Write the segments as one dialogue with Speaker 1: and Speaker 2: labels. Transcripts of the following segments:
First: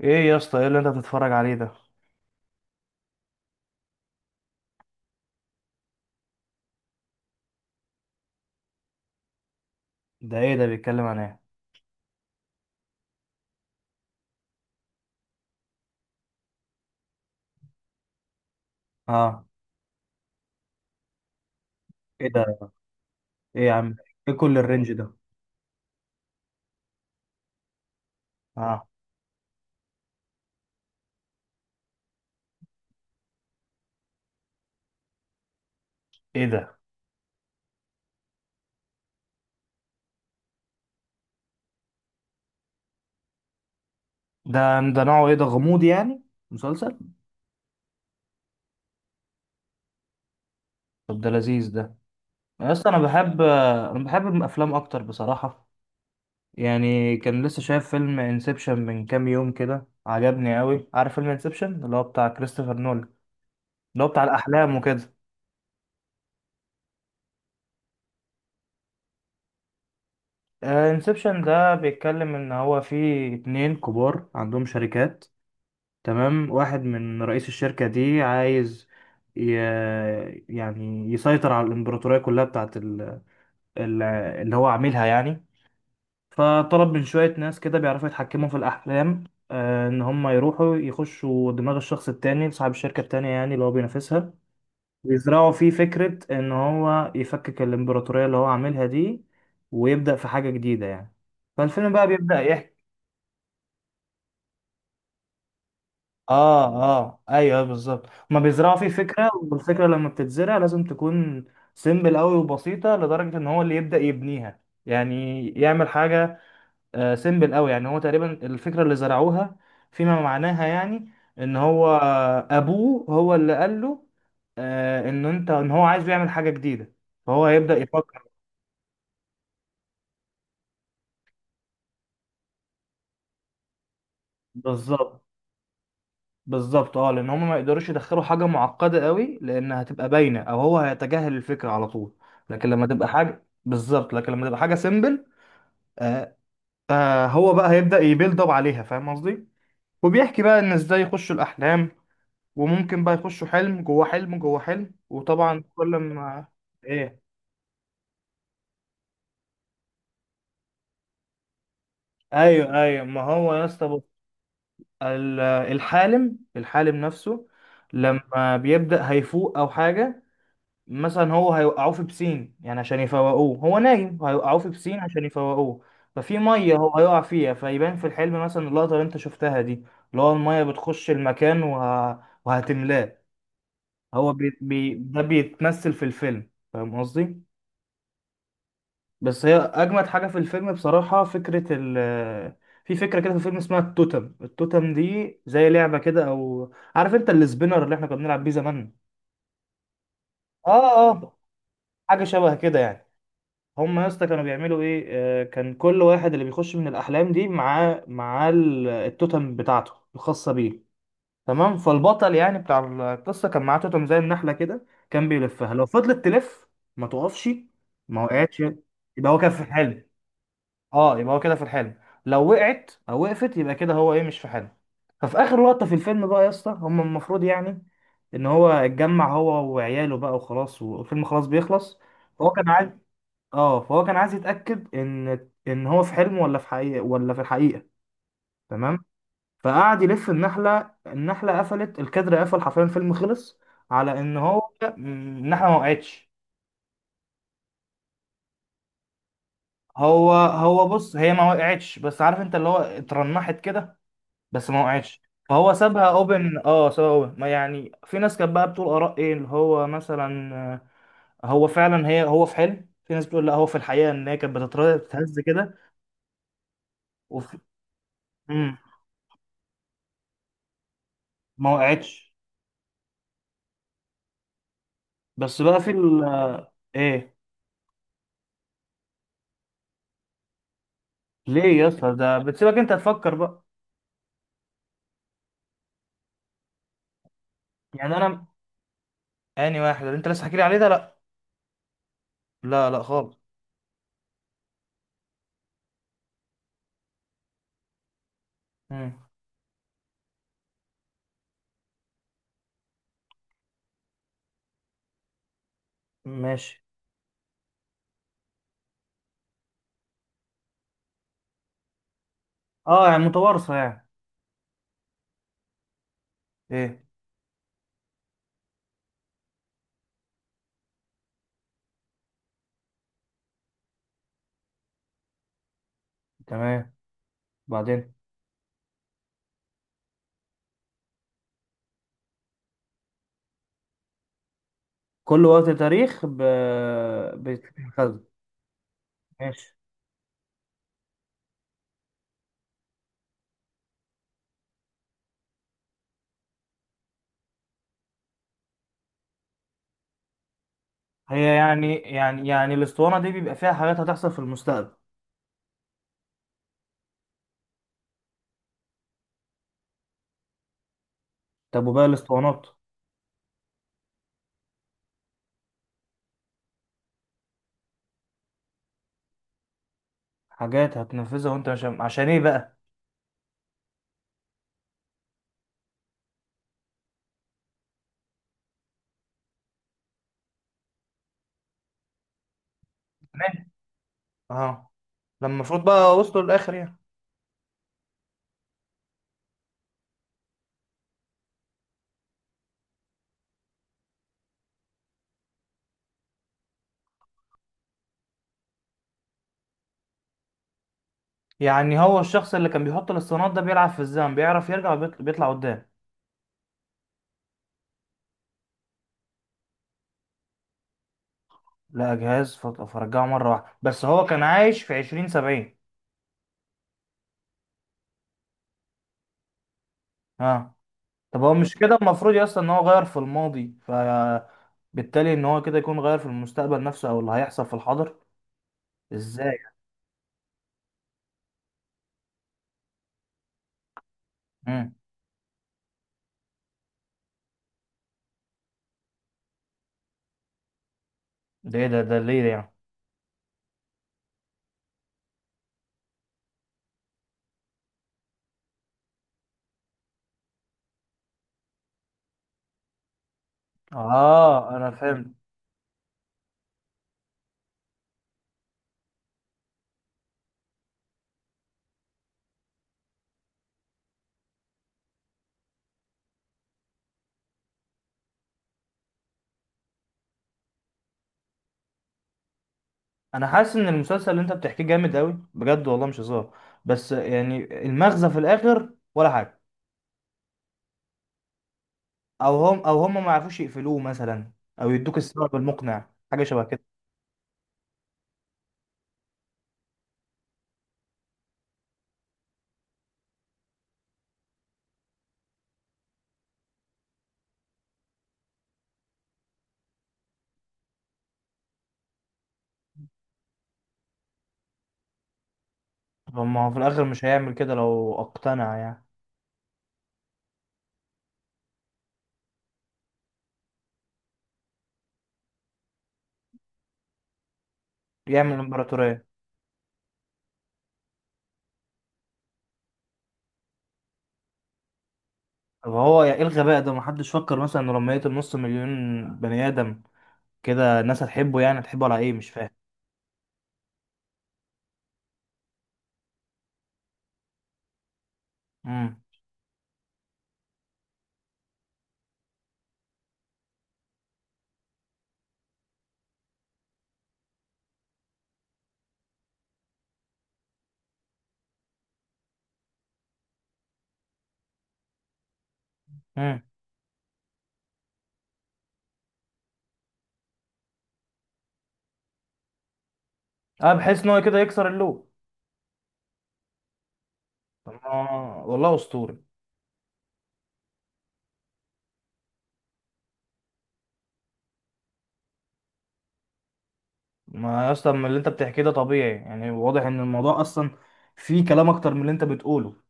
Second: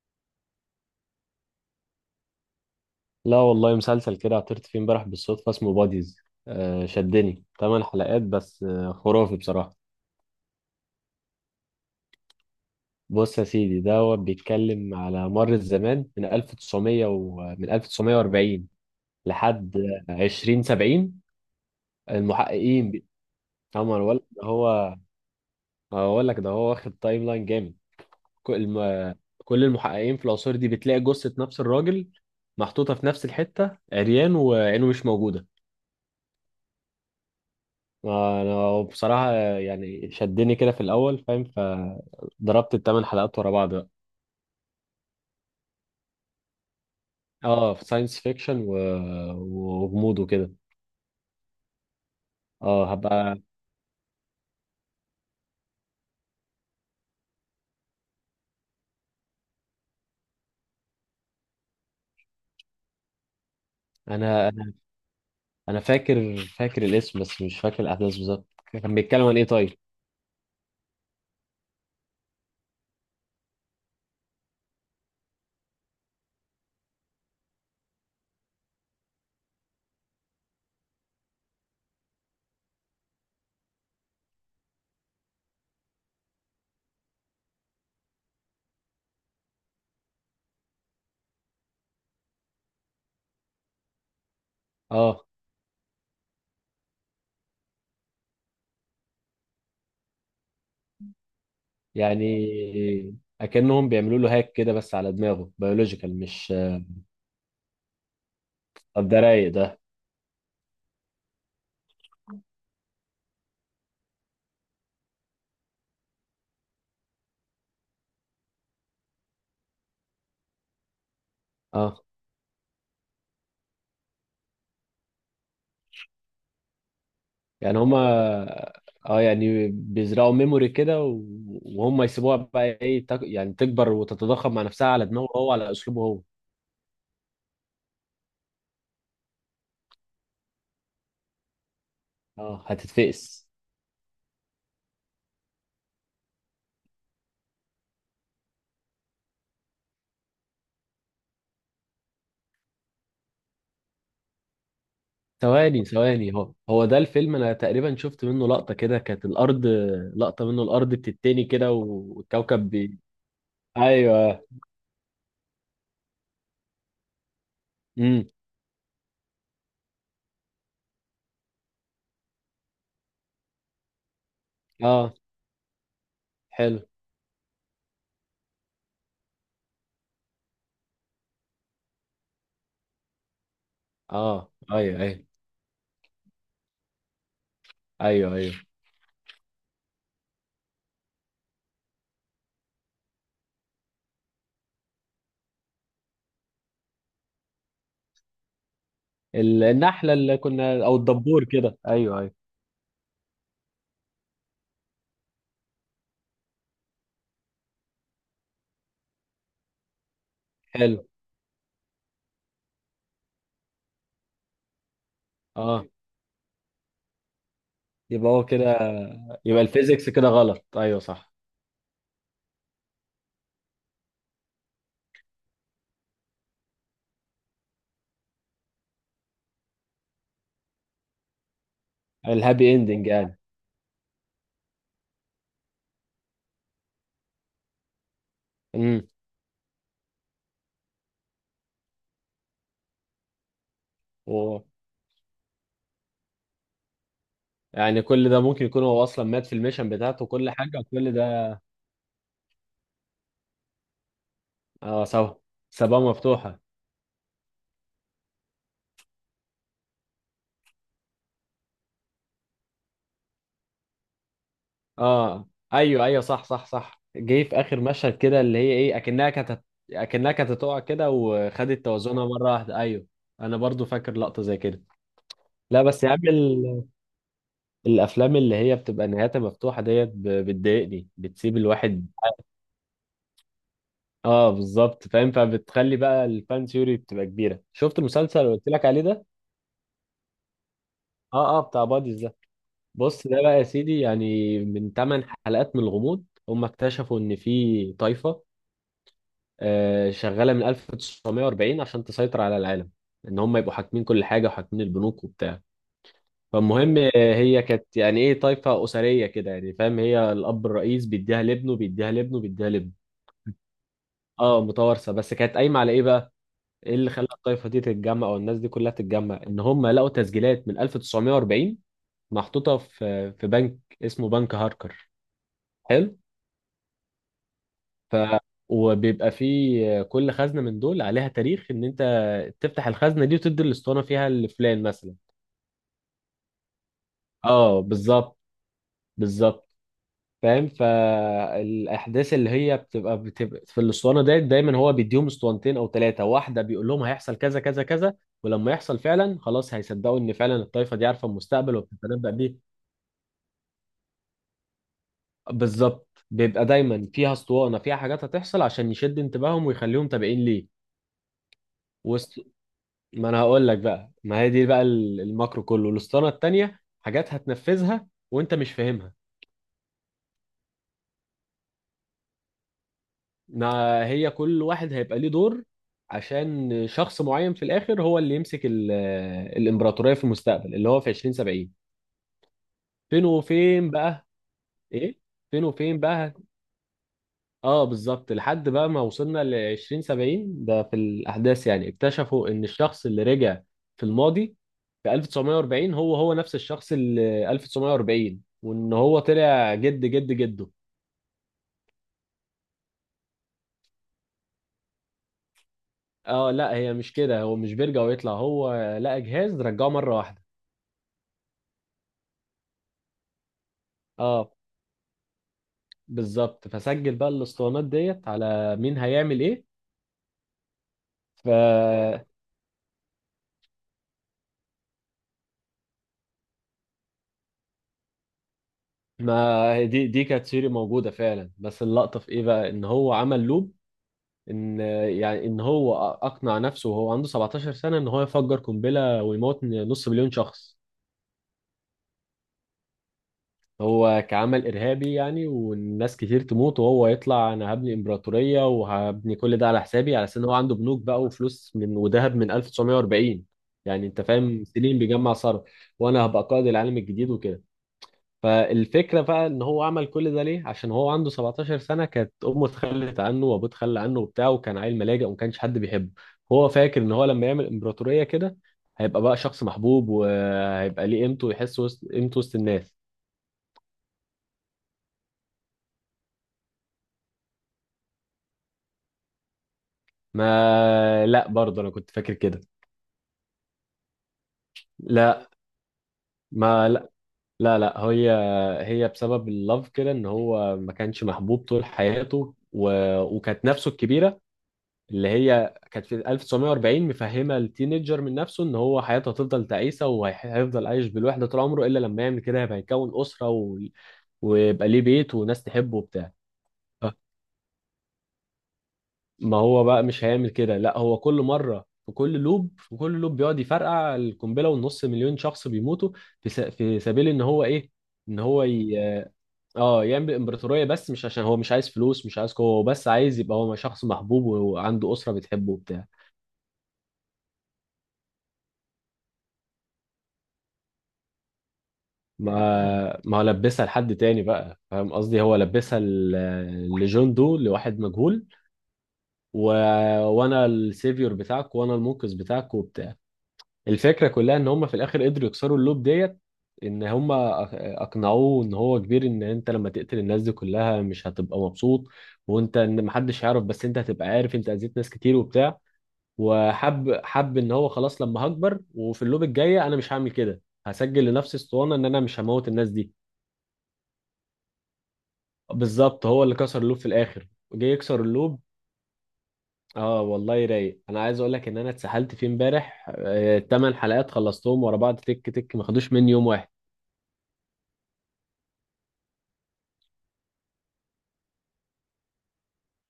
Speaker 1: ايه يا اسطى؟ ايه اللي انت بتتفرج عليه ده؟
Speaker 2: لا والله، مسلسل كده عثرت فيه امبارح بالصدفة اسمه باديز. آه شدني، 8 حلقات بس، خرافي بصراحة.
Speaker 1: ده ايه ده؟ بيتكلم عن ايه؟
Speaker 2: بص يا سيدي دوت، بيتكلم على مر الزمان من 1900 ومن 1940
Speaker 1: اه.
Speaker 2: لحد 2070.
Speaker 1: ايه ده؟
Speaker 2: المحققين
Speaker 1: ايه يا عم؟
Speaker 2: عمر ولا
Speaker 1: ايه
Speaker 2: ده
Speaker 1: كل الرينج
Speaker 2: هو.
Speaker 1: ده؟
Speaker 2: هقول لك ده هو واخد تايم لاين جامد. كل
Speaker 1: اه.
Speaker 2: ما كل المحققين في العصور دي بتلاقي جثة نفس الراجل محطوطة في نفس الحتة، عريان وعينه مش موجودة.
Speaker 1: ايه ده؟
Speaker 2: ما انا بصراحة يعني شدني كده في الاول فاهم، فضربت ال 8 حلقات ورا بعض بقى.
Speaker 1: ده ده نوعه ايه ده؟ غموض يعني؟ مسلسل؟
Speaker 2: اه، في ساينس فيكشن وغموض وكده.
Speaker 1: طب ده لذيذ ده. يا اسطى،
Speaker 2: اه
Speaker 1: انا
Speaker 2: هبقى.
Speaker 1: بحب انا بحب الافلام اكتر بصراحة. يعني كان لسه شايف فيلم انسبشن من كام يوم كده، عجبني قوي. عارف فيلم انسبشن اللي هو بتاع كريستوفر نولان، اللي هو بتاع
Speaker 2: انا انا
Speaker 1: الاحلام وكده؟
Speaker 2: أنا فاكر الاسم بس مش فاكر الاحداث بالظبط. كان بيتكلم عن ايه طيب؟
Speaker 1: آه، انسبشن ده بيتكلم ان هو في اتنين كبار عندهم شركات. تمام، واحد من رئيس الشركة دي عايز ي... يعني يسيطر على الإمبراطورية كلها بتاعت اللي هو عاملها يعني. فطلب من شوية ناس كده بيعرفوا يتحكموا في الأحلام، آه، إن هم يروحوا يخشوا دماغ الشخص التاني صاحب الشركة التانية، يعني اللي هو بينافسها،
Speaker 2: اه
Speaker 1: ويزرعوا فيه فكرة إن هو يفكك الإمبراطورية اللي هو عاملها دي ويبدأ في حاجة جديدة يعني. فالفيلم بقى بيبدأ
Speaker 2: يعني
Speaker 1: يحكي.
Speaker 2: اكنهم بيعملوا له هاك كده، بس على دماغه بيولوجيكال مش؟
Speaker 1: اه، اه، ايوه، أيوه، بالظبط، هما بيزرعوا فيه
Speaker 2: طب ده
Speaker 1: فكره،
Speaker 2: رايق ده.
Speaker 1: والفكره لما بتتزرع لازم تكون سيمبل قوي وبسيطه لدرجه ان هو اللي يبدا يبنيها، يعني يعمل حاجه سيمبل قوي. يعني هو تقريبا الفكره اللي زرعوها فيما معناها يعني ان هو
Speaker 2: اه
Speaker 1: ابوه هو اللي قال له آه ان انت ان هو عايز يعمل حاجه جديده، فهو هيبدا
Speaker 2: يعني هما
Speaker 1: يفكر.
Speaker 2: اه يعني بيزرعوا ميموري كده وهم يسيبوها بقى ايه، يعني تكبر وتتضخم مع نفسها على
Speaker 1: بالظبط
Speaker 2: دماغه هو، على اسلوبه هو.
Speaker 1: بالظبط اه، لان هم ما يقدروش يدخلوا حاجه معقده قوي، لان هتبقى باينه او هو هيتجاهل الفكره على طول.
Speaker 2: اه، هتتفقس.
Speaker 1: لكن لما تبقى حاجه سيمبل. آه آه، هو بقى هيبدا يبيلد اب عليها، فاهم قصدي؟ وبيحكي بقى ان ازاي يخشوا الاحلام، وممكن بقى يخشوا حلم جوه حلم جوه حلم. وطبعا
Speaker 2: ثواني
Speaker 1: كل
Speaker 2: ثواني،
Speaker 1: ما...
Speaker 2: هو ده
Speaker 1: ايه،
Speaker 2: الفيلم، انا تقريبا شفت منه لقطة كده كانت الارض. لقطة منه الارض بتتني كده والكوكب
Speaker 1: ايوه، ايوه، ما هو يا اسطى بص،
Speaker 2: ايوه.
Speaker 1: ال- الحالم نفسه
Speaker 2: امم.
Speaker 1: لما بيبدا هيفوق او حاجه، مثلا هو هيوقعوه في بسين يعني عشان يفوقوه. هو نايم، هيوقعوه في بسين
Speaker 2: اه.
Speaker 1: عشان يفوقوه، ففي ميه
Speaker 2: حلو.
Speaker 1: هو هيقع فيها، فيبان في الحلم مثلا اللقطه اللي انت شفتها دي، اللي هو الميه بتخش المكان وهتملاه. هو
Speaker 2: اه ايوه
Speaker 1: ده
Speaker 2: ايوه.
Speaker 1: بيتمثل في الفيلم، فاهم قصدي؟
Speaker 2: ايوه ايوه.
Speaker 1: بس هي اجمد حاجه في الفيلم بصراحه فكره في فكره كده في الفيلم اسمها التوتم. التوتم دي زي لعبه كده، او عارف انت السبينر اللي احنا كنا بنلعب بيه زمان؟
Speaker 2: النحلة اللي كنا، او
Speaker 1: اه،
Speaker 2: الدبور كده، ايوه
Speaker 1: حاجه
Speaker 2: ايوه.
Speaker 1: شبه كده يعني. هم يا اسطى كانوا بيعملوا ايه؟ آه، كان كل واحد اللي بيخش من الاحلام دي معاه التوتم بتاعته الخاصه بيه.
Speaker 2: حلو.
Speaker 1: تمام، فالبطل يعني بتاع القصه كان معاه توتم زي النحله كده، كان بيلفها،
Speaker 2: اه،
Speaker 1: لو فضلت تلف ما توقفش ما
Speaker 2: يبقى هو
Speaker 1: وقعتش
Speaker 2: كده.
Speaker 1: يبقى هو كان في
Speaker 2: يبقى
Speaker 1: الحلم.
Speaker 2: الفيزيكس كده غلط، ايوه
Speaker 1: اه،
Speaker 2: صح.
Speaker 1: يبقى هو كده في الحلم. لو وقعت او وقفت يبقى كده هو ايه، مش في حلم. ففي اخر لقطه في الفيلم بقى يا اسطى، هم المفروض يعني ان هو اتجمع هو وعياله بقى وخلاص، والفيلم خلاص بيخلص. هو كان
Speaker 2: الهابي
Speaker 1: عايز...
Speaker 2: اندنج يعني.
Speaker 1: اه، فهو كان عايز يتأكد ان هو في حلم ولا في حقيقة، ولا في الحقيقة. تمام.
Speaker 2: امم.
Speaker 1: فقعد يلف النحلة، النحلة قفلت، الكادر قفل، حرفيا الفيلم خلص، على ان
Speaker 2: و...
Speaker 1: هو... مم، النحلة ما وقعتش.
Speaker 2: يعني كل ده ممكن يكون هو اصلا مات في الميشن بتاعته،
Speaker 1: هو
Speaker 2: وكل حاجه
Speaker 1: هو
Speaker 2: وكل
Speaker 1: بص، هي ما
Speaker 2: ده.
Speaker 1: وقعتش بس عارف انت اللي هو اترنحت كده بس ما
Speaker 2: اه
Speaker 1: وقعتش،
Speaker 2: سوا.
Speaker 1: فهو سابها
Speaker 2: سبابه
Speaker 1: اوبن.
Speaker 2: مفتوحه.
Speaker 1: اه، سابها اوبن. ما يعني في ناس كانت بقى بتقول اراء، ايه اللي هو مثلا... آه، هو فعلا هي هو في حلم. في ناس بتقول لا، هو في الحقيقة، ان هي كانت بتتهز
Speaker 2: اه
Speaker 1: كده.
Speaker 2: ايوه ايوه، صح صح صح، جه في
Speaker 1: وفي...
Speaker 2: اخر مشهد كده اللي هي
Speaker 1: مم،
Speaker 2: ايه، اكنها كانت، اكنها كانت هتقع كده
Speaker 1: ما
Speaker 2: وخدت توازنها
Speaker 1: وقعتش.
Speaker 2: مره واحده، ايوه. انا برضو فاكر لقطه زي كده.
Speaker 1: بس بقى
Speaker 2: لا
Speaker 1: في
Speaker 2: بس يا عم،
Speaker 1: ال... ايه؟
Speaker 2: الافلام اللي هي بتبقى نهايتها مفتوحه ديت بتضايقني، بتسيب
Speaker 1: ليه يا
Speaker 2: الواحد.
Speaker 1: اسطى، ده بتسيبك انت تفكر بقى.
Speaker 2: اه بالظبط، فاهم، فبتخلي بقى الفان ثيوري بتبقى كبيره. شفت
Speaker 1: يعني
Speaker 2: المسلسل
Speaker 1: انا،
Speaker 2: اللي قلت لك عليه ده؟
Speaker 1: اني واحد اللي انت لسه حكي لي عليه ده؟ لا.
Speaker 2: اه اه، بتاع باديز ده.
Speaker 1: لا لا
Speaker 2: بص،
Speaker 1: خالص.
Speaker 2: ده بقى يا سيدي يعني من 8 حلقات من الغموض هم اكتشفوا ان في طائفه
Speaker 1: مم.
Speaker 2: آه، شغاله من 1940 عشان تسيطر على العالم، ان هم يبقوا حاكمين كل حاجه، وحاكمين البنوك وبتاع.
Speaker 1: ماشي.
Speaker 2: فالمهم آه، هي كانت يعني ايه، طائفه اسريه كده يعني فاهم، هي الاب الرئيس بيديها لابنه بيديها لابنه بيديها لابنه.
Speaker 1: اه، يعني متوارثه يعني.
Speaker 2: اه متوارثه. بس كانت قايمه على ايه بقى؟ ايه
Speaker 1: ايه؟
Speaker 2: اللي خلى الطائفه دي تتجمع، او الناس دي كلها تتجمع؟ ان هم لقوا تسجيلات من 1940 محطوطه في بنك اسمه بنك هاركر. حلو.
Speaker 1: تمام. بعدين.
Speaker 2: ف. وبيبقى فيه كل خزنه من دول عليها تاريخ، ان انت تفتح الخزنه دي وتدي الاسطوانه فيها لفلان مثلا.
Speaker 1: كل وقت تاريخ
Speaker 2: اه
Speaker 1: بيتخذ.
Speaker 2: بالظبط، بالظبط.
Speaker 1: ماشي.
Speaker 2: فاهم؟ فالاحداث اللي هي بتبقى في الاسطوانه ديت، دايما هو بيديهم اسطوانتين او ثلاثه، واحده بيقول لهم هيحصل كذا كذا كذا، ولما يحصل فعلا خلاص هيصدقوا ان فعلا الطائفه دي عارفه
Speaker 1: هي
Speaker 2: المستقبل
Speaker 1: يعني
Speaker 2: وبتتنبأ
Speaker 1: يعني
Speaker 2: بيه.
Speaker 1: يعني الاسطوانه دي بيبقى فيها حاجات هتحصل في المستقبل؟
Speaker 2: بالظبط، بيبقى دايما فيها اسطوانه فيها حاجات هتحصل عشان يشد انتباههم ويخليهم تابعين ليه.
Speaker 1: طب وباقي
Speaker 2: وست...
Speaker 1: الاسطوانات؟
Speaker 2: ما انا هقول لك بقى، ما هي دي بقى الماكرو كله. الاسطوانه التانيه حاجات هتنفذها وانت مش فاهمها.
Speaker 1: حاجات هتنفذها وانت مش... عشان ايه بقى؟
Speaker 2: ما هي كل واحد هيبقى ليه دور عشان شخص معين في الاخر هو اللي يمسك الامبراطوريه في المستقبل اللي هو في 2070. فين
Speaker 1: تمام.
Speaker 2: وفين بقى؟
Speaker 1: اه.
Speaker 2: ايه.
Speaker 1: لما
Speaker 2: فين
Speaker 1: المفروض
Speaker 2: وفين
Speaker 1: بقى
Speaker 2: بقى.
Speaker 1: وصلوا للاخر يعني؟
Speaker 2: اه بالظبط، لحد بقى ما وصلنا ل 2070 ده في الاحداث، يعني اكتشفوا ان الشخص اللي رجع في الماضي في 1940 هو نفس الشخص اللي 1940، وان هو طلع جد جد جده.
Speaker 1: يعني هو الشخص اللي كان بيحط الاسطوانات ده بيلعب في الزمن، بيعرف يرجع بيطلع قدام؟
Speaker 2: اه لا، هي مش كده، هو مش بيرجع ويطلع، هو لقى جهاز رجعه مره واحده.
Speaker 1: لا، جهاز فرجعه مرة واحدة. بس هو كان
Speaker 2: اه
Speaker 1: عايش في 2070؟
Speaker 2: بالظبط، فسجل بقى الاسطوانات ديت على مين هيعمل ايه.
Speaker 1: اه. طب هو مش كده
Speaker 2: فما
Speaker 1: المفروض يا اسطى ان هو غير في الماضي، ف بالتالي ان هو كده يكون غير في المستقبل نفسه او اللي هيحصل في الحاضر؟ ازاي؟
Speaker 2: دي كانت سيري موجوده فعلا، بس اللقطه في ايه بقى، ان هو عمل لوب. ان
Speaker 1: امم.
Speaker 2: يعني ان هو اقنع نفسه وهو عنده 17 سنه ان هو يفجر قنبله ويموت نص مليون شخص.
Speaker 1: ده ايه ده؟ ده ليه ده يعني؟
Speaker 2: هو كعمل ارهابي يعني، والناس كتير تموت، وهو يطلع انا هبني امبراطوريه، وهبني كل ده على حسابي، على اساس ان هو عنده بنوك بقى وفلوس من، وذهب من 1940. يعني انت فاهم،
Speaker 1: اه، انا
Speaker 2: سنين
Speaker 1: فهمت.
Speaker 2: بيجمع صرف. وانا هبقى قائد العالم الجديد وكده. فالفكرة بقى ان هو عمل كل ده ليه؟ عشان هو عنده 17 سنة كانت امه اتخلت عنه وابوه اتخلى عنه وبتاع، وكان عيل ملاجئ وما كانش حد بيحبه. هو فاكر ان هو لما يعمل امبراطورية كده هيبقى بقى شخص محبوب، وهيبقى ليه قيمته، ويحس وسط قيمته وسط الناس.
Speaker 1: انا حاسس ان المسلسل اللي انت بتحكيه جامد قوي بجد والله، مش هزار. بس يعني المغزى في الاخر ولا حاجة؟
Speaker 2: ما لا برضه انا كنت فاكر كده.
Speaker 1: او هم ما يعرفوش يقفلوه مثلا، او يدوك
Speaker 2: لا.
Speaker 1: السبب المقنع حاجه شبه كده؟
Speaker 2: ما لا. لا لا. هي هي بسبب اللف كده، ان هو ما كانش محبوب طول حياته وكانت نفسه الكبيرة اللي هي كانت في 1940 مفهمه التينيجر من نفسه ان هو حياته هتفضل تعيسه وهيفضل عايش بالوحده طول عمره، الا لما يعمل كده هيبقى يكون اسره ويبقى ليه بيت وناس تحبه وبتاع.
Speaker 1: طب ما هو في الاخر
Speaker 2: آه.
Speaker 1: مش هيعمل كده لو اقتنع يعني.
Speaker 2: ما هو بقى مش هيعمل كده، لا هو كل مره في كل لوب، بيقعد يفرقع القنبله، والنص مليون شخص بيموتوا. في سبيل ان هو ايه؟ ان
Speaker 1: يعمل
Speaker 2: هو ي...
Speaker 1: امبراطوريه.
Speaker 2: اه يعمل امبراطوريه، بس مش عشان هو مش عايز فلوس، مش عايز قوه، هو بس عايز يبقى هو شخص محبوب وعنده اسره بتحبه
Speaker 1: طب
Speaker 2: وبتاع.
Speaker 1: هو ايه الغباء ده؟ ما حدش فكر مثلا إنه لما يقتل نص مليون بني ادم كده الناس هتحبه؟ يعني هتحبه على ايه، مش فاهم.
Speaker 2: ما هو لبسها لحد تاني بقى، فاهم قصدي، هو لبسها لجون دو، لواحد مجهول
Speaker 1: امم.
Speaker 2: و... وانا السيفيور بتاعك، وانا المنقذ بتاعك وبتاع. الفكره كلها ان هم في الاخر قدروا يكسروا اللوب ديت، ان هم أق- اقنعوه ان هو كبير، ان انت لما تقتل الناس دي كلها مش هتبقى مبسوط. وانت، ان محدش هيعرف بس انت هتبقى عارف، انت اذيت ناس كتير وبتاع.
Speaker 1: امم.
Speaker 2: وحب ان هو خلاص لما هكبر وفي اللوب الجايه انا مش هعمل كده، هسجل لنفسي اسطوانه ان انا مش هموت الناس دي.
Speaker 1: اه، بحيث ان هو كده يكسر اللوب.
Speaker 2: بالظبط، هو اللي كسر اللوب في الاخر. جه
Speaker 1: طب
Speaker 2: يكسر اللوب.
Speaker 1: والله اسطوري.
Speaker 2: اه والله رايق، انا عايز اقول لك ان انا اتسحلت فيه امبارح، ال 8 حلقات خلصتهم ورا بعض تك تك، ما خدوش مني يوم واحد.
Speaker 1: ما يا اسطى، من اللي انت بتحكيه ده طبيعي، يعني واضح ان الموضوع اصلا فيه كلام اكتر من اللي انت بتقوله.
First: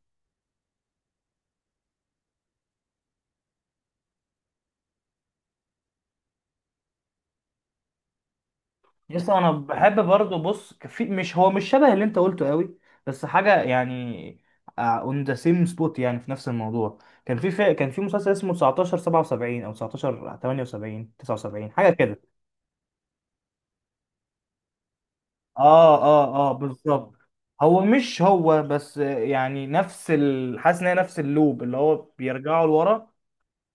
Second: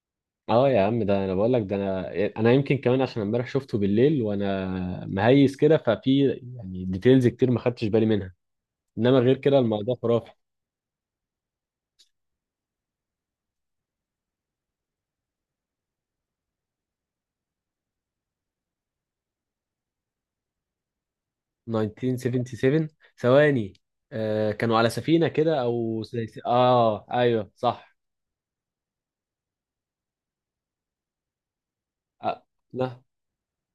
Speaker 2: اه يا عم، ده انا بقول لك ده. انا يمكن كمان عشان امبارح شفته بالليل وانا مهيس كده، ففي يعني ديتيلز كتير ما خدتش بالي منها، انما
Speaker 1: يس،
Speaker 2: غير
Speaker 1: انا
Speaker 2: كده الموضوع
Speaker 1: بحب
Speaker 2: خرافي.
Speaker 1: برضه. بص، في... مش هو، مش شبه اللي انت قلته قوي بس حاجه يعني اون ذا سيم سبوت، يعني في نفس الموضوع. كان في مسلسل اسمه 1977 او 1978 79 حاجه كده.
Speaker 2: 1977، ثواني. آه كانوا على سفينة كده،
Speaker 1: اه اه اه
Speaker 2: اه
Speaker 1: بالظبط.
Speaker 2: ايوه
Speaker 1: هو
Speaker 2: صح.
Speaker 1: مش هو، بس يعني نفس حاسس ان هي نفس اللوب اللي هو
Speaker 2: آه.
Speaker 1: بيرجعوا
Speaker 2: لا.
Speaker 1: لورا،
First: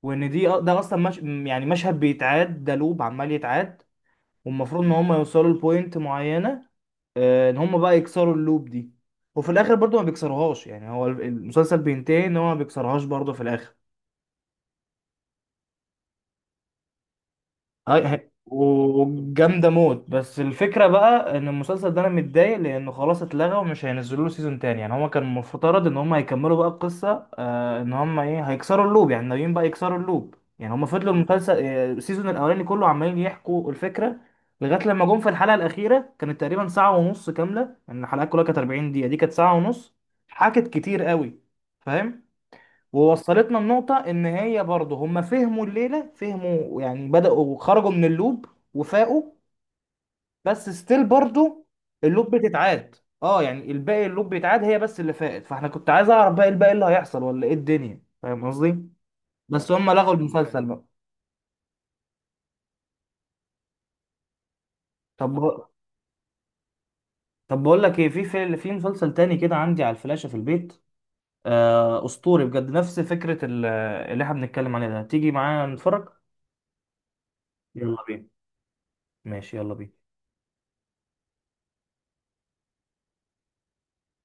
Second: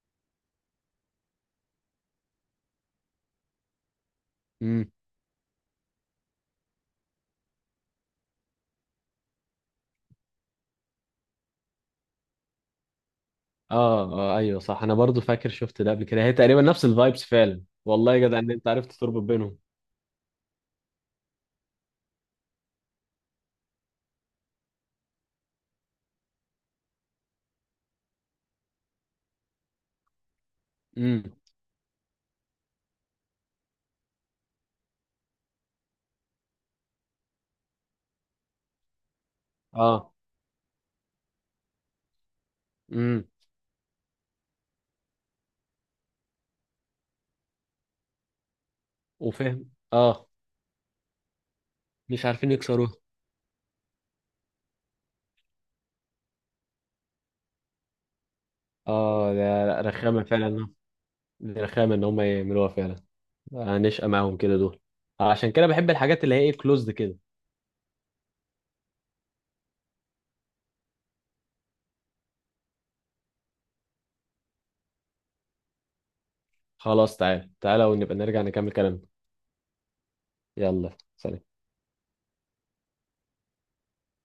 Speaker 1: وان دي آه، ده اصلا مش... يعني مشهد بيتعاد، ده لوب عمال يتعاد، والمفروض ان هم يوصلوا لبوينت معينه، آه، ان هم بقى يكسروا اللوب دي. وفي الاخر برضو ما بيكسروهاش، يعني هو المسلسل بينتهي ان هو ما بيكسرهاش برضو في الاخر.
Speaker 2: اه اه ايوه صح، انا برضو فاكر شفت ده قبل كده، هي تقريبا نفس الفايبس فعلا،
Speaker 1: هاي
Speaker 2: والله يا
Speaker 1: هاي
Speaker 2: جدع ان انت عرفت تربط بينهم.
Speaker 1: وجامده موت. بس الفكره بقى ان المسلسل ده انا متضايق لانه خلاص اتلغى ومش هينزلوا له سيزون تاني. يعني هما كان المفترض ان هما هيكملوا بقى القصه، آه، ان هما ايه هيكسروا اللوب. يعني ناويين بقى يكسروا اللوب. يعني هما فضلوا
Speaker 2: امم.
Speaker 1: المسلسل آه، السيزون الاولاني كله عمالين يحكوا الفكره لغايه لما جم في الحلقه الاخيره، كانت تقريبا ساعه ونص كامله. يعني الحلقات كلها كانت 40 دقيقه، دي كانت ساعه ونص.
Speaker 2: اه.
Speaker 1: حكت كتير قوي، فاهم.
Speaker 2: امم.
Speaker 1: ووصلتنا النقطة إن هي برضه هم فهموا الليلة، فهموا يعني، بدأوا خرجوا من اللوب وفاقوا.
Speaker 2: وفهم اه.
Speaker 1: بس ستيل برضه
Speaker 2: مش
Speaker 1: اللوب
Speaker 2: عارفين يكسروها.
Speaker 1: بتتعاد. اه، يعني الباقي اللوب بيتعاد، هي بس اللي فاقت. فاحنا كنت عايز أعرف بقى الباقي اللي هيحصل ولا إيه الدنيا، فاهم قصدي؟
Speaker 2: اه ده،
Speaker 1: بس
Speaker 2: لا،
Speaker 1: هم لغوا
Speaker 2: رخامه
Speaker 1: المسلسل
Speaker 2: فعلا.
Speaker 1: بقى.
Speaker 2: دي رخامه ان هم يعملوها فعلا. هنشقى معاهم كده دول. عشان كده
Speaker 1: طب،
Speaker 2: بحب الحاجات اللي هي ايه، كلوزد كده.
Speaker 1: طب بقول لك إيه، في مسلسل تاني كده عندي على الفلاشة في البيت، آه أسطوري بجد نفس فكرة اللي احنا بنتكلم عليها ده، تيجي معايا نتفرج؟
Speaker 2: خلاص تعال تعالى
Speaker 1: يلا
Speaker 2: ونبقى
Speaker 1: بينا.
Speaker 2: نرجع نكمل كلامنا.
Speaker 1: ماشي، يلا بينا.
Speaker 2: يلا، سلام.